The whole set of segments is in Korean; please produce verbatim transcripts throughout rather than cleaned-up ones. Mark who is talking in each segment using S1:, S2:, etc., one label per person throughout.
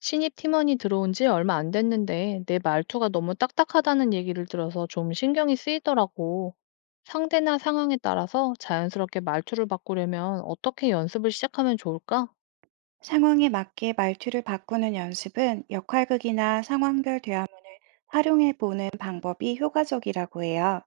S1: 신입 팀원이 들어온 지 얼마 안 됐는데 내 말투가 너무 딱딱하다는 얘기를 들어서 좀 신경이 쓰이더라고. 상대나 상황에 따라서 자연스럽게 말투를 바꾸려면 어떻게 연습을 시작하면 좋을까?
S2: 상황에 맞게 말투를 바꾸는 연습은 역할극이나 상황별 대화문을 활용해 보는 방법이 효과적이라고 해요.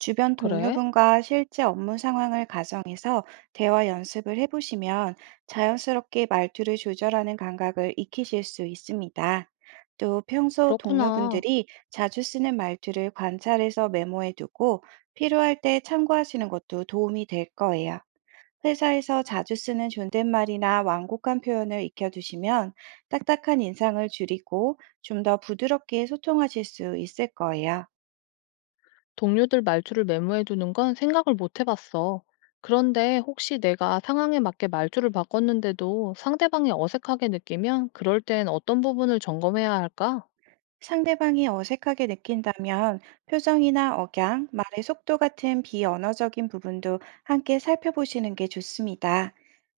S2: 주변
S1: 그래?
S2: 동료분과 실제 업무 상황을 가정해서 대화 연습을 해보시면 자연스럽게 말투를 조절하는 감각을 익히실 수 있습니다. 또 평소
S1: 그렇구나.
S2: 동료분들이 자주 쓰는 말투를 관찰해서 메모해 두고 필요할 때 참고하시는 것도 도움이 될 거예요. 회사에서 자주 쓰는 존댓말이나 완곡한 표현을 익혀두시면 딱딱한 인상을 줄이고 좀 더 부드럽게 소통하실 수 있을 거예요.
S1: 동료들 말투를 메모해 두는 건 생각을 못 해봤어. 그런데 혹시 내가 상황에 맞게 말투를 바꿨는데도 상대방이 어색하게 느끼면 그럴 땐 어떤 부분을 점검해야 할까?
S2: 상대방이 어색하게 느낀다면 표정이나 억양, 말의 속도 같은 비언어적인 부분도 함께 살펴보시는 게 좋습니다.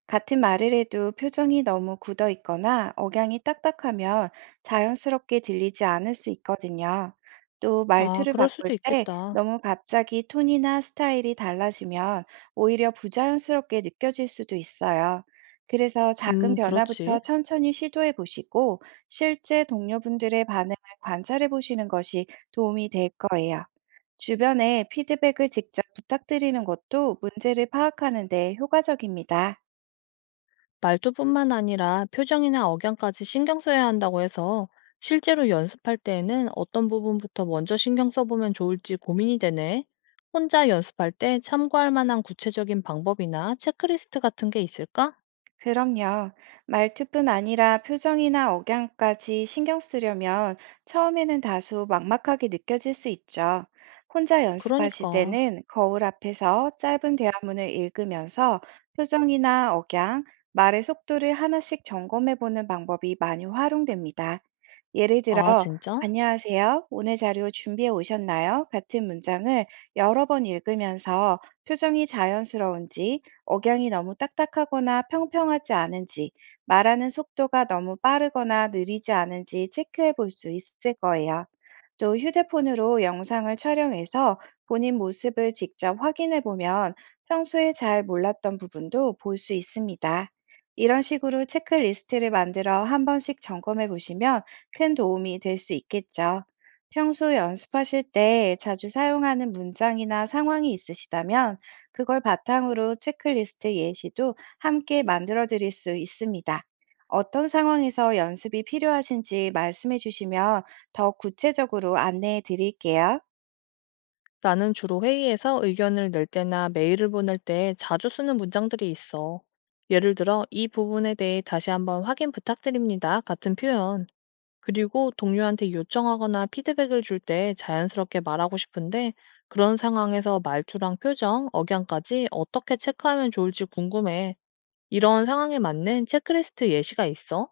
S2: 같은 말을 해도 표정이 너무 굳어 있거나 억양이 딱딱하면 자연스럽게 들리지 않을 수 있거든요. 또
S1: 아,
S2: 말투를
S1: 그럴 수도
S2: 바꿀 때
S1: 있겠다.
S2: 너무 갑자기 톤이나 스타일이 달라지면 오히려 부자연스럽게 느껴질 수도 있어요. 그래서 작은
S1: 음, 그렇지.
S2: 변화부터 천천히 시도해 보시고 실제 동료분들의 반응 관찰해 보시는 것이 도움이 될 거예요. 주변에 피드백을 직접 부탁드리는 것도 문제를 파악하는 데 효과적입니다.
S1: 말투뿐만 아니라 표정이나 억양까지 신경 써야 한다고 해서 실제로 연습할 때에는 어떤 부분부터 먼저 신경 써보면 좋을지 고민이 되네. 혼자 연습할 때 참고할 만한 구체적인 방법이나 체크리스트 같은 게 있을까?
S2: 그럼요. 말투뿐 아니라 표정이나 억양까지 신경 쓰려면 처음에는 다소 막막하게 느껴질 수 있죠. 혼자 연습하실
S1: 그러니까.
S2: 때는 거울 앞에서 짧은 대화문을 읽으면서 표정이나 억양, 말의 속도를 하나씩 점검해 보는 방법이 많이 활용됩니다. 예를 들어
S1: 아, 진짜?
S2: "안녕하세요. 오늘 자료 준비해 오셨나요?" 같은 문장을 여러 번 읽으면서 표정이 자연스러운지, 억양이 너무 딱딱하거나 평평하지 않은지, 말하는 속도가 너무 빠르거나 느리지 않은지 체크해 볼 수 있을 거예요. 또 휴대폰으로 영상을 촬영해서 본인 모습을 직접 확인해 보면 평소에 잘 몰랐던 부분도 볼 수 있습니다. 이런 식으로 체크리스트를 만들어 한 번씩 점검해 보시면 큰 도움이 될 수 있겠죠. 평소 연습하실 때 자주 사용하는 문장이나 상황이 있으시다면 그걸 바탕으로 체크리스트 예시도 함께 만들어 드릴 수 있습니다. 어떤 상황에서 연습이 필요하신지 말씀해 주시면 더 구체적으로 안내해 드릴게요.
S1: 나는 주로 회의에서 의견을 낼 때나 메일을 보낼 때 자주 쓰는 문장들이 있어. 예를 들어, "이 부분에 대해 다시 한번 확인 부탁드립니다." 같은 표현. 그리고 동료한테 요청하거나 피드백을 줄 때 자연스럽게 말하고 싶은데 그런 상황에서 말투랑 표정, 억양까지 어떻게 체크하면 좋을지 궁금해. 이런 상황에 맞는 체크리스트 예시가 있어?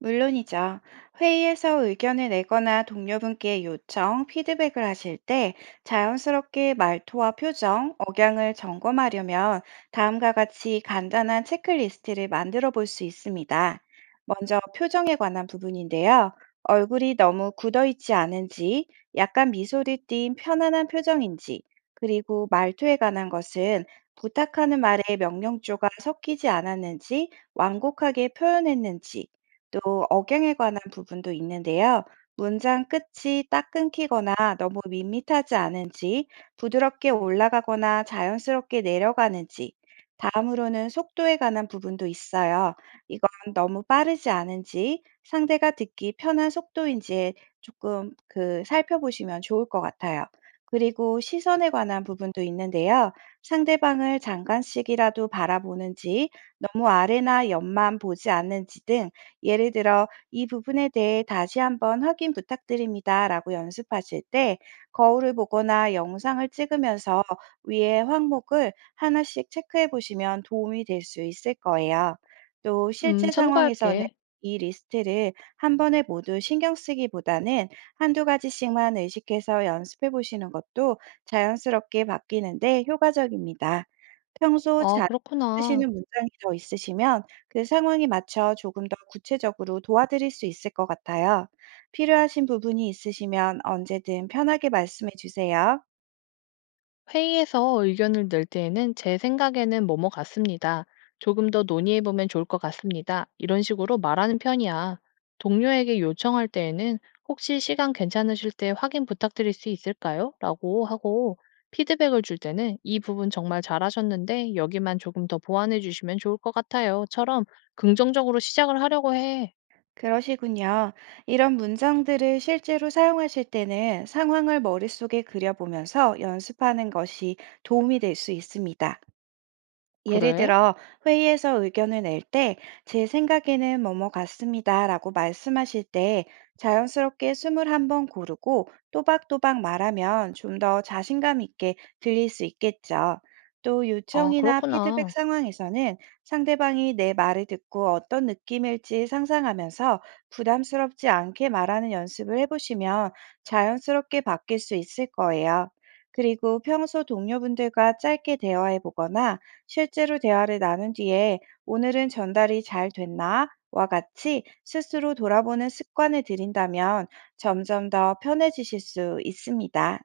S2: 물론이죠. 회의에서 의견을 내거나 동료분께 요청, 피드백을 하실 때 자연스럽게 말투와 표정, 억양을 점검하려면 다음과 같이 간단한 체크리스트를 만들어 볼 수 있습니다. 먼저 표정에 관한 부분인데요. 얼굴이 너무 굳어 있지 않은지, 약간 미소를 띤 편안한 표정인지, 그리고 말투에 관한 것은 부탁하는 말에 명령조가 섞이지 않았는지, 완곡하게 표현했는지, 또 억양에 관한 부분도 있는데요. 문장 끝이 딱 끊기거나 너무 밋밋하지 않은지, 부드럽게 올라가거나 자연스럽게 내려가는지, 다음으로는 속도에 관한 부분도 있어요. 이건 너무 빠르지 않은지, 상대가 듣기 편한 속도인지 조금 그 살펴보시면 좋을 것 같아요. 그리고 시선에 관한 부분도 있는데요. 상대방을 잠깐씩이라도 바라보는지, 너무 아래나 옆만 보지 않는지 등 예를 들어 "이 부분에 대해 다시 한번 확인 부탁드립니다."라고 연습하실 때 거울을 보거나 영상을 찍으면서 위의 항목을 하나씩 체크해 보시면 도움이 될 수 있을 거예요. 또
S1: 음,
S2: 실제 상황에서는
S1: 참고할게.
S2: 이 리스트를 한 번에 모두 신경 쓰기보다는 한두 가지씩만 의식해서 연습해 보시는 것도 자연스럽게 바뀌는 데 효과적입니다. 평소
S1: 아,
S2: 자주
S1: 그렇구나.
S2: 쓰시는 문장이 더 있으시면 그 상황에 맞춰 조금 더 구체적으로 도와드릴 수 있을 것 같아요. 필요하신 부분이 있으시면 언제든 편하게 말씀해 주세요.
S1: 회의에서 의견을 낼 때에는 "제 생각에는 뭐뭐 같습니다. 조금 더 논의해보면 좋을 것 같습니다." 이런 식으로 말하는 편이야. 동료에게 요청할 때에는 "혹시 시간 괜찮으실 때 확인 부탁드릴 수 있을까요? 라고 하고, 피드백을 줄 때는 "이 부분 정말 잘하셨는데 여기만 조금 더 보완해 주시면 좋을 것 같아요." 처럼 긍정적으로 시작을 하려고 해.
S2: 그러시군요. 이런 문장들을 실제로 사용하실 때는 상황을 머릿속에 그려보면서 연습하는 것이 도움이 될 수 있습니다. 예를
S1: 그래?
S2: 들어 회의에서 의견을 낼 때 제 생각에는 뭐뭐 같습니다라고 말씀하실 때 자연스럽게 숨을 한번 고르고 또박또박 말하면 좀 더 자신감 있게 들릴 수 있겠죠. 또
S1: 아,
S2: 요청이나 피드백
S1: 그렇구나.
S2: 상황에서는 상대방이 내 말을 듣고 어떤 느낌일지 상상하면서 부담스럽지 않게 말하는 연습을 해보시면 자연스럽게 바뀔 수 있을 거예요. 그리고 평소 동료분들과 짧게 대화해 보거나 실제로 대화를 나눈 뒤에 오늘은 전달이 잘 됐나? 와 같이 스스로 돌아보는 습관을 들인다면 점점 더 편해지실 수 있습니다.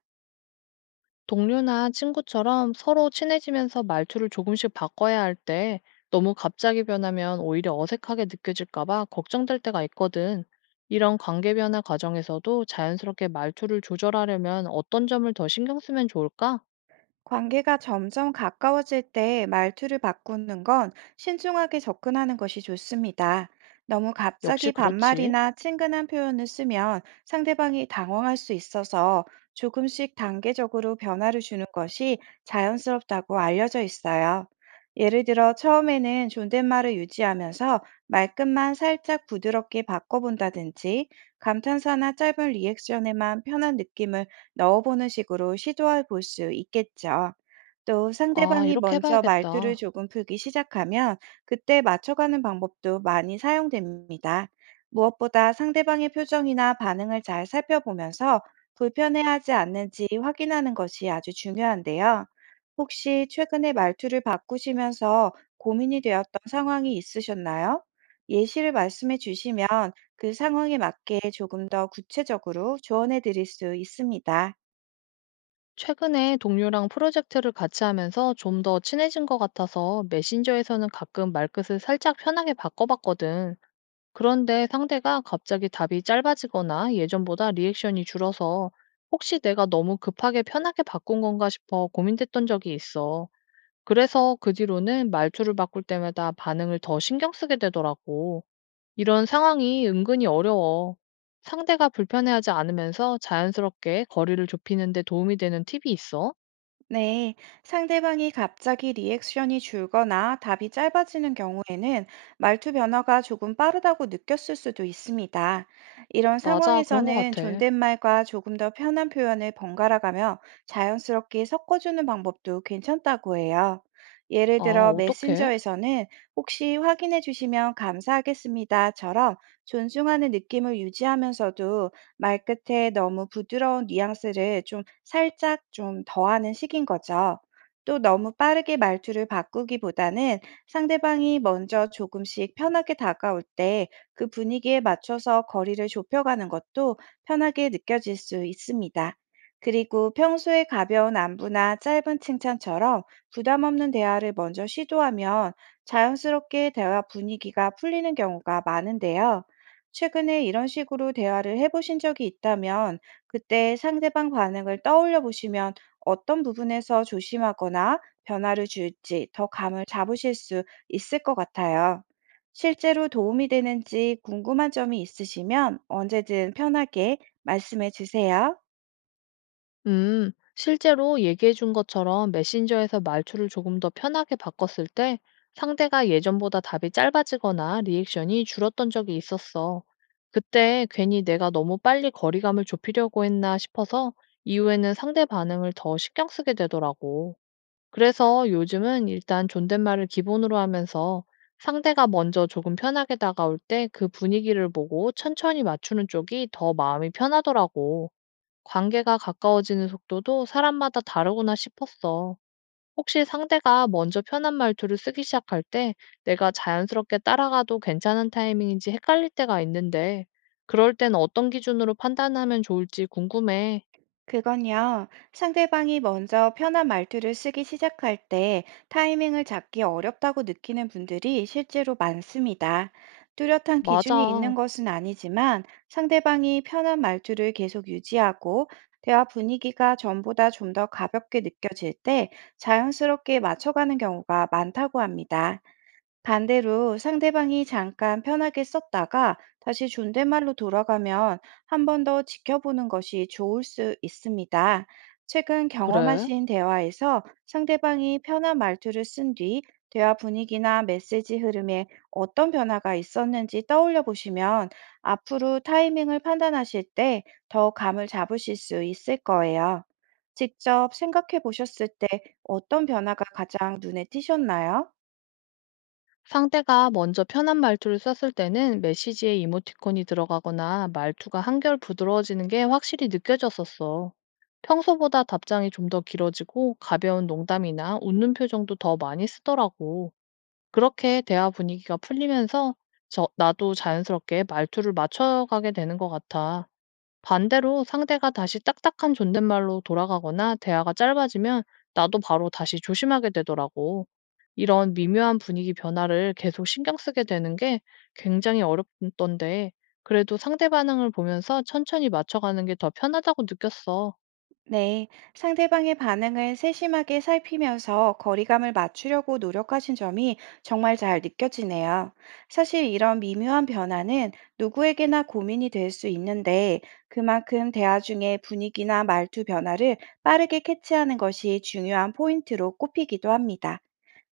S1: 동료나 친구처럼 서로 친해지면서 말투를 조금씩 바꿔야 할 때 너무 갑자기 변하면 오히려 어색하게 느껴질까봐 걱정될 때가 있거든. 이런 관계 변화 과정에서도 자연스럽게 말투를 조절하려면 어떤 점을 더 신경 쓰면 좋을까?
S2: 관계가 점점 가까워질 때 말투를 바꾸는 건 신중하게 접근하는 것이 좋습니다. 너무
S1: 역시
S2: 갑자기
S1: 그렇지.
S2: 반말이나 친근한 표현을 쓰면 상대방이 당황할 수 있어서 조금씩 단계적으로 변화를 주는 것이 자연스럽다고 알려져 있어요. 예를 들어 처음에는 존댓말을 유지하면서 말끝만 살짝 부드럽게 바꿔본다든지 감탄사나 짧은 리액션에만 편한 느낌을 넣어보는 식으로 시도해 볼 수 있겠죠. 또
S1: 아,
S2: 상대방이
S1: 이렇게
S2: 먼저 말투를
S1: 해봐야겠다.
S2: 조금 풀기 시작하면 그때 맞춰가는 방법도 많이 사용됩니다. 무엇보다 상대방의 표정이나 반응을 잘 살펴보면서 불편해하지 않는지 확인하는 것이 아주 중요한데요. 혹시 최근에 말투를 바꾸시면서 고민이 되었던 상황이 있으셨나요? 예시를 말씀해 주시면 그 상황에 맞게 조금 더 구체적으로 조언해 드릴 수 있습니다.
S1: 최근에 동료랑 프로젝트를 같이 하면서 좀 더 친해진 것 같아서 메신저에서는 가끔 말끝을 살짝 편하게 바꿔봤거든. 그런데 상대가 갑자기 답이 짧아지거나 예전보다 리액션이 줄어서 혹시 내가 너무 급하게 편하게 바꾼 건가 싶어 고민됐던 적이 있어. 그래서 그 뒤로는 말투를 바꿀 때마다 반응을 더 신경 쓰게 되더라고. 이런 상황이 은근히 어려워. 상대가 불편해하지 않으면서 자연스럽게 거리를 좁히는 데 도움이 되는 팁이 있어?
S2: 네, 상대방이 갑자기 리액션이 줄거나 답이 짧아지는 경우에는 말투 변화가 조금 빠르다고 느꼈을 수도 있습니다. 이런
S1: 맞아, 그런 것
S2: 상황에서는
S1: 같아.
S2: 존댓말과 조금 더 편한 표현을 번갈아가며 자연스럽게 섞어주는 방법도 괜찮다고 해요. 예를
S1: 아,
S2: 들어
S1: 어떡해.
S2: 메신저에서는 혹시 확인해 주시면 감사하겠습니다처럼 존중하는 느낌을 유지하면서도 말끝에 너무 부드러운 뉘앙스를 좀 살짝 좀 더하는 식인 거죠. 또 너무 빠르게 말투를 바꾸기보다는 상대방이 먼저 조금씩 편하게 다가올 때 그 분위기에 맞춰서 거리를 좁혀가는 것도 편하게 느껴질 수 있습니다. 그리고 평소에 가벼운 안부나 짧은 칭찬처럼 부담 없는 대화를 먼저 시도하면 자연스럽게 대화 분위기가 풀리는 경우가 많은데요. 최근에 이런 식으로 대화를 해보신 적이 있다면 그때 상대방 반응을 떠올려 보시면 어떤 부분에서 조심하거나 변화를 줄지 더 감을 잡으실 수 있을 것 같아요. 실제로 도움이 되는지 궁금한 점이 있으시면 언제든 편하게 말씀해 주세요.
S1: 음, 실제로 얘기해 준 것처럼 메신저에서 말투를 조금 더 편하게 바꿨을 때 상대가 예전보다 답이 짧아지거나 리액션이 줄었던 적이 있었어. 그때 괜히 내가 너무 빨리 거리감을 좁히려고 했나 싶어서 이후에는 상대 반응을 더 신경 쓰게 되더라고. 그래서 요즘은 일단 존댓말을 기본으로 하면서 상대가 먼저 조금 편하게 다가올 때 그 분위기를 보고 천천히 맞추는 쪽이 더 마음이 편하더라고. 관계가 가까워지는 속도도 사람마다 다르구나 싶었어. 혹시 상대가 먼저 편한 말투를 쓰기 시작할 때 내가 자연스럽게 따라가도 괜찮은 타이밍인지 헷갈릴 때가 있는데, 그럴 땐 어떤 기준으로 판단하면 좋을지 궁금해.
S2: 그건요, 상대방이 먼저 편한 말투를 쓰기 시작할 때 타이밍을 잡기 어렵다고 느끼는 분들이 실제로 많습니다. 뚜렷한 기준이
S1: 맞아.
S2: 있는 것은 아니지만 상대방이 편한 말투를 계속 유지하고 대화 분위기가 전보다 좀 더 가볍게 느껴질 때 자연스럽게 맞춰가는 경우가 많다고 합니다. 반대로 상대방이 잠깐 편하게 썼다가 다시 존댓말로 돌아가면 한 번 더 지켜보는 것이 좋을 수 있습니다. 최근
S1: 그래?
S2: 경험하신 대화에서 상대방이 편한 말투를 쓴 뒤 대화 분위기나 메시지 흐름에 어떤 변화가 있었는지 떠올려 보시면 앞으로 타이밍을 판단하실 때 더 감을 잡으실 수 있을 거예요. 직접 생각해 보셨을 때 어떤 변화가 가장 눈에 띄셨나요?
S1: 상대가 먼저 편한 말투를 썼을 때는 메시지에 이모티콘이 들어가거나 말투가 한결 부드러워지는 게 확실히 느껴졌었어. 평소보다 답장이 좀 더 길어지고 가벼운 농담이나 웃는 표정도 더 많이 쓰더라고. 그렇게 대화 분위기가 풀리면서 저, 나도 자연스럽게 말투를 맞춰가게 되는 것 같아. 반대로 상대가 다시 딱딱한 존댓말로 돌아가거나 대화가 짧아지면 나도 바로 다시 조심하게 되더라고. 이런 미묘한 분위기 변화를 계속 신경 쓰게 되는 게 굉장히 어렵던데, 그래도 상대 반응을 보면서 천천히 맞춰가는 게 더 편하다고 느꼈어.
S2: 네, 상대방의 반응을 세심하게 살피면서 거리감을 맞추려고 노력하신 점이 정말 잘 느껴지네요. 사실 이런 미묘한 변화는 누구에게나 고민이 될 수 있는데 그만큼 대화 중에 분위기나 말투 변화를 빠르게 캐치하는 것이 중요한 포인트로 꼽히기도 합니다.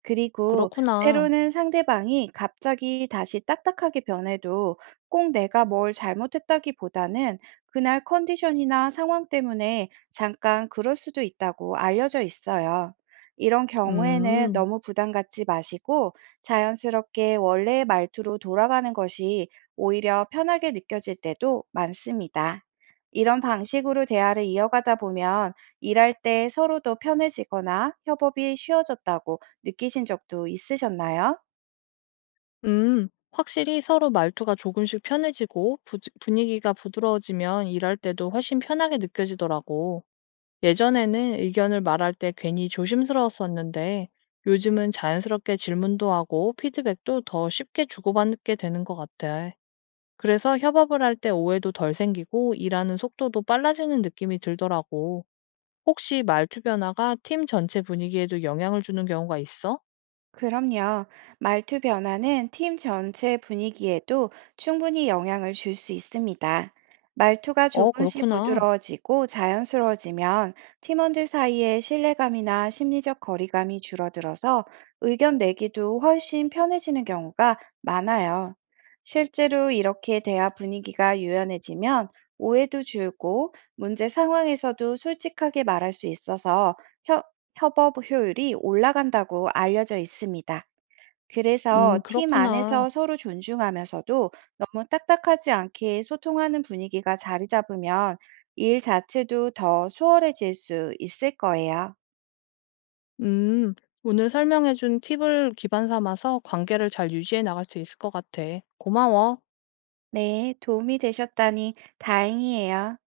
S2: 그리고
S1: 그렇구나.
S2: 때로는 상대방이 갑자기 다시 딱딱하게 변해도 꼭 내가 뭘 잘못했다기보다는 그날 컨디션이나 상황 때문에 잠깐 그럴 수도 있다고 알려져 있어요. 이런 경우에는
S1: 음,
S2: 너무 부담 갖지 마시고 자연스럽게 원래의 말투로 돌아가는 것이 오히려 편하게 느껴질 때도 많습니다. 이런 방식으로 대화를 이어가다 보면 일할 때 서로 더 편해지거나 협업이 쉬워졌다고 느끼신 적도 있으셨나요?
S1: 음. 확실히 서로 말투가 조금씩 편해지고 부- 분위기가 부드러워지면 일할 때도 훨씬 편하게 느껴지더라고. 예전에는 의견을 말할 때 괜히 조심스러웠었는데 요즘은 자연스럽게 질문도 하고 피드백도 더 쉽게 주고받게 되는 것 같아. 그래서 협업을 할 때 오해도 덜 생기고 일하는 속도도 빨라지는 느낌이 들더라고. 혹시 말투 변화가 팀 전체 분위기에도 영향을 주는 경우가 있어?
S2: 그럼요. 말투 변화는 팀 전체 분위기에도 충분히 영향을 줄 수 있습니다. 말투가
S1: 어,
S2: 조금씩
S1: 그렇구나.
S2: 부드러워지고 자연스러워지면 팀원들 사이의 신뢰감이나 심리적 거리감이 줄어들어서 의견 내기도 훨씬 편해지는 경우가 많아요. 실제로 이렇게 대화 분위기가 유연해지면 오해도 줄고 문제 상황에서도 솔직하게 말할 수 있어서 협업 효율이 올라간다고 알려져 있습니다. 그래서
S1: 음,
S2: 팀
S1: 그렇구나.
S2: 안에서 서로 존중하면서도 너무 딱딱하지 않게 소통하는 분위기가 자리 잡으면 일 자체도 더 수월해질 수 있을 거예요.
S1: 음, 오늘 설명해준 팁을 기반 삼아서 관계를 잘 유지해 나갈 수 있을 것 같아. 고마워.
S2: 네, 도움이 되셨다니 다행이에요.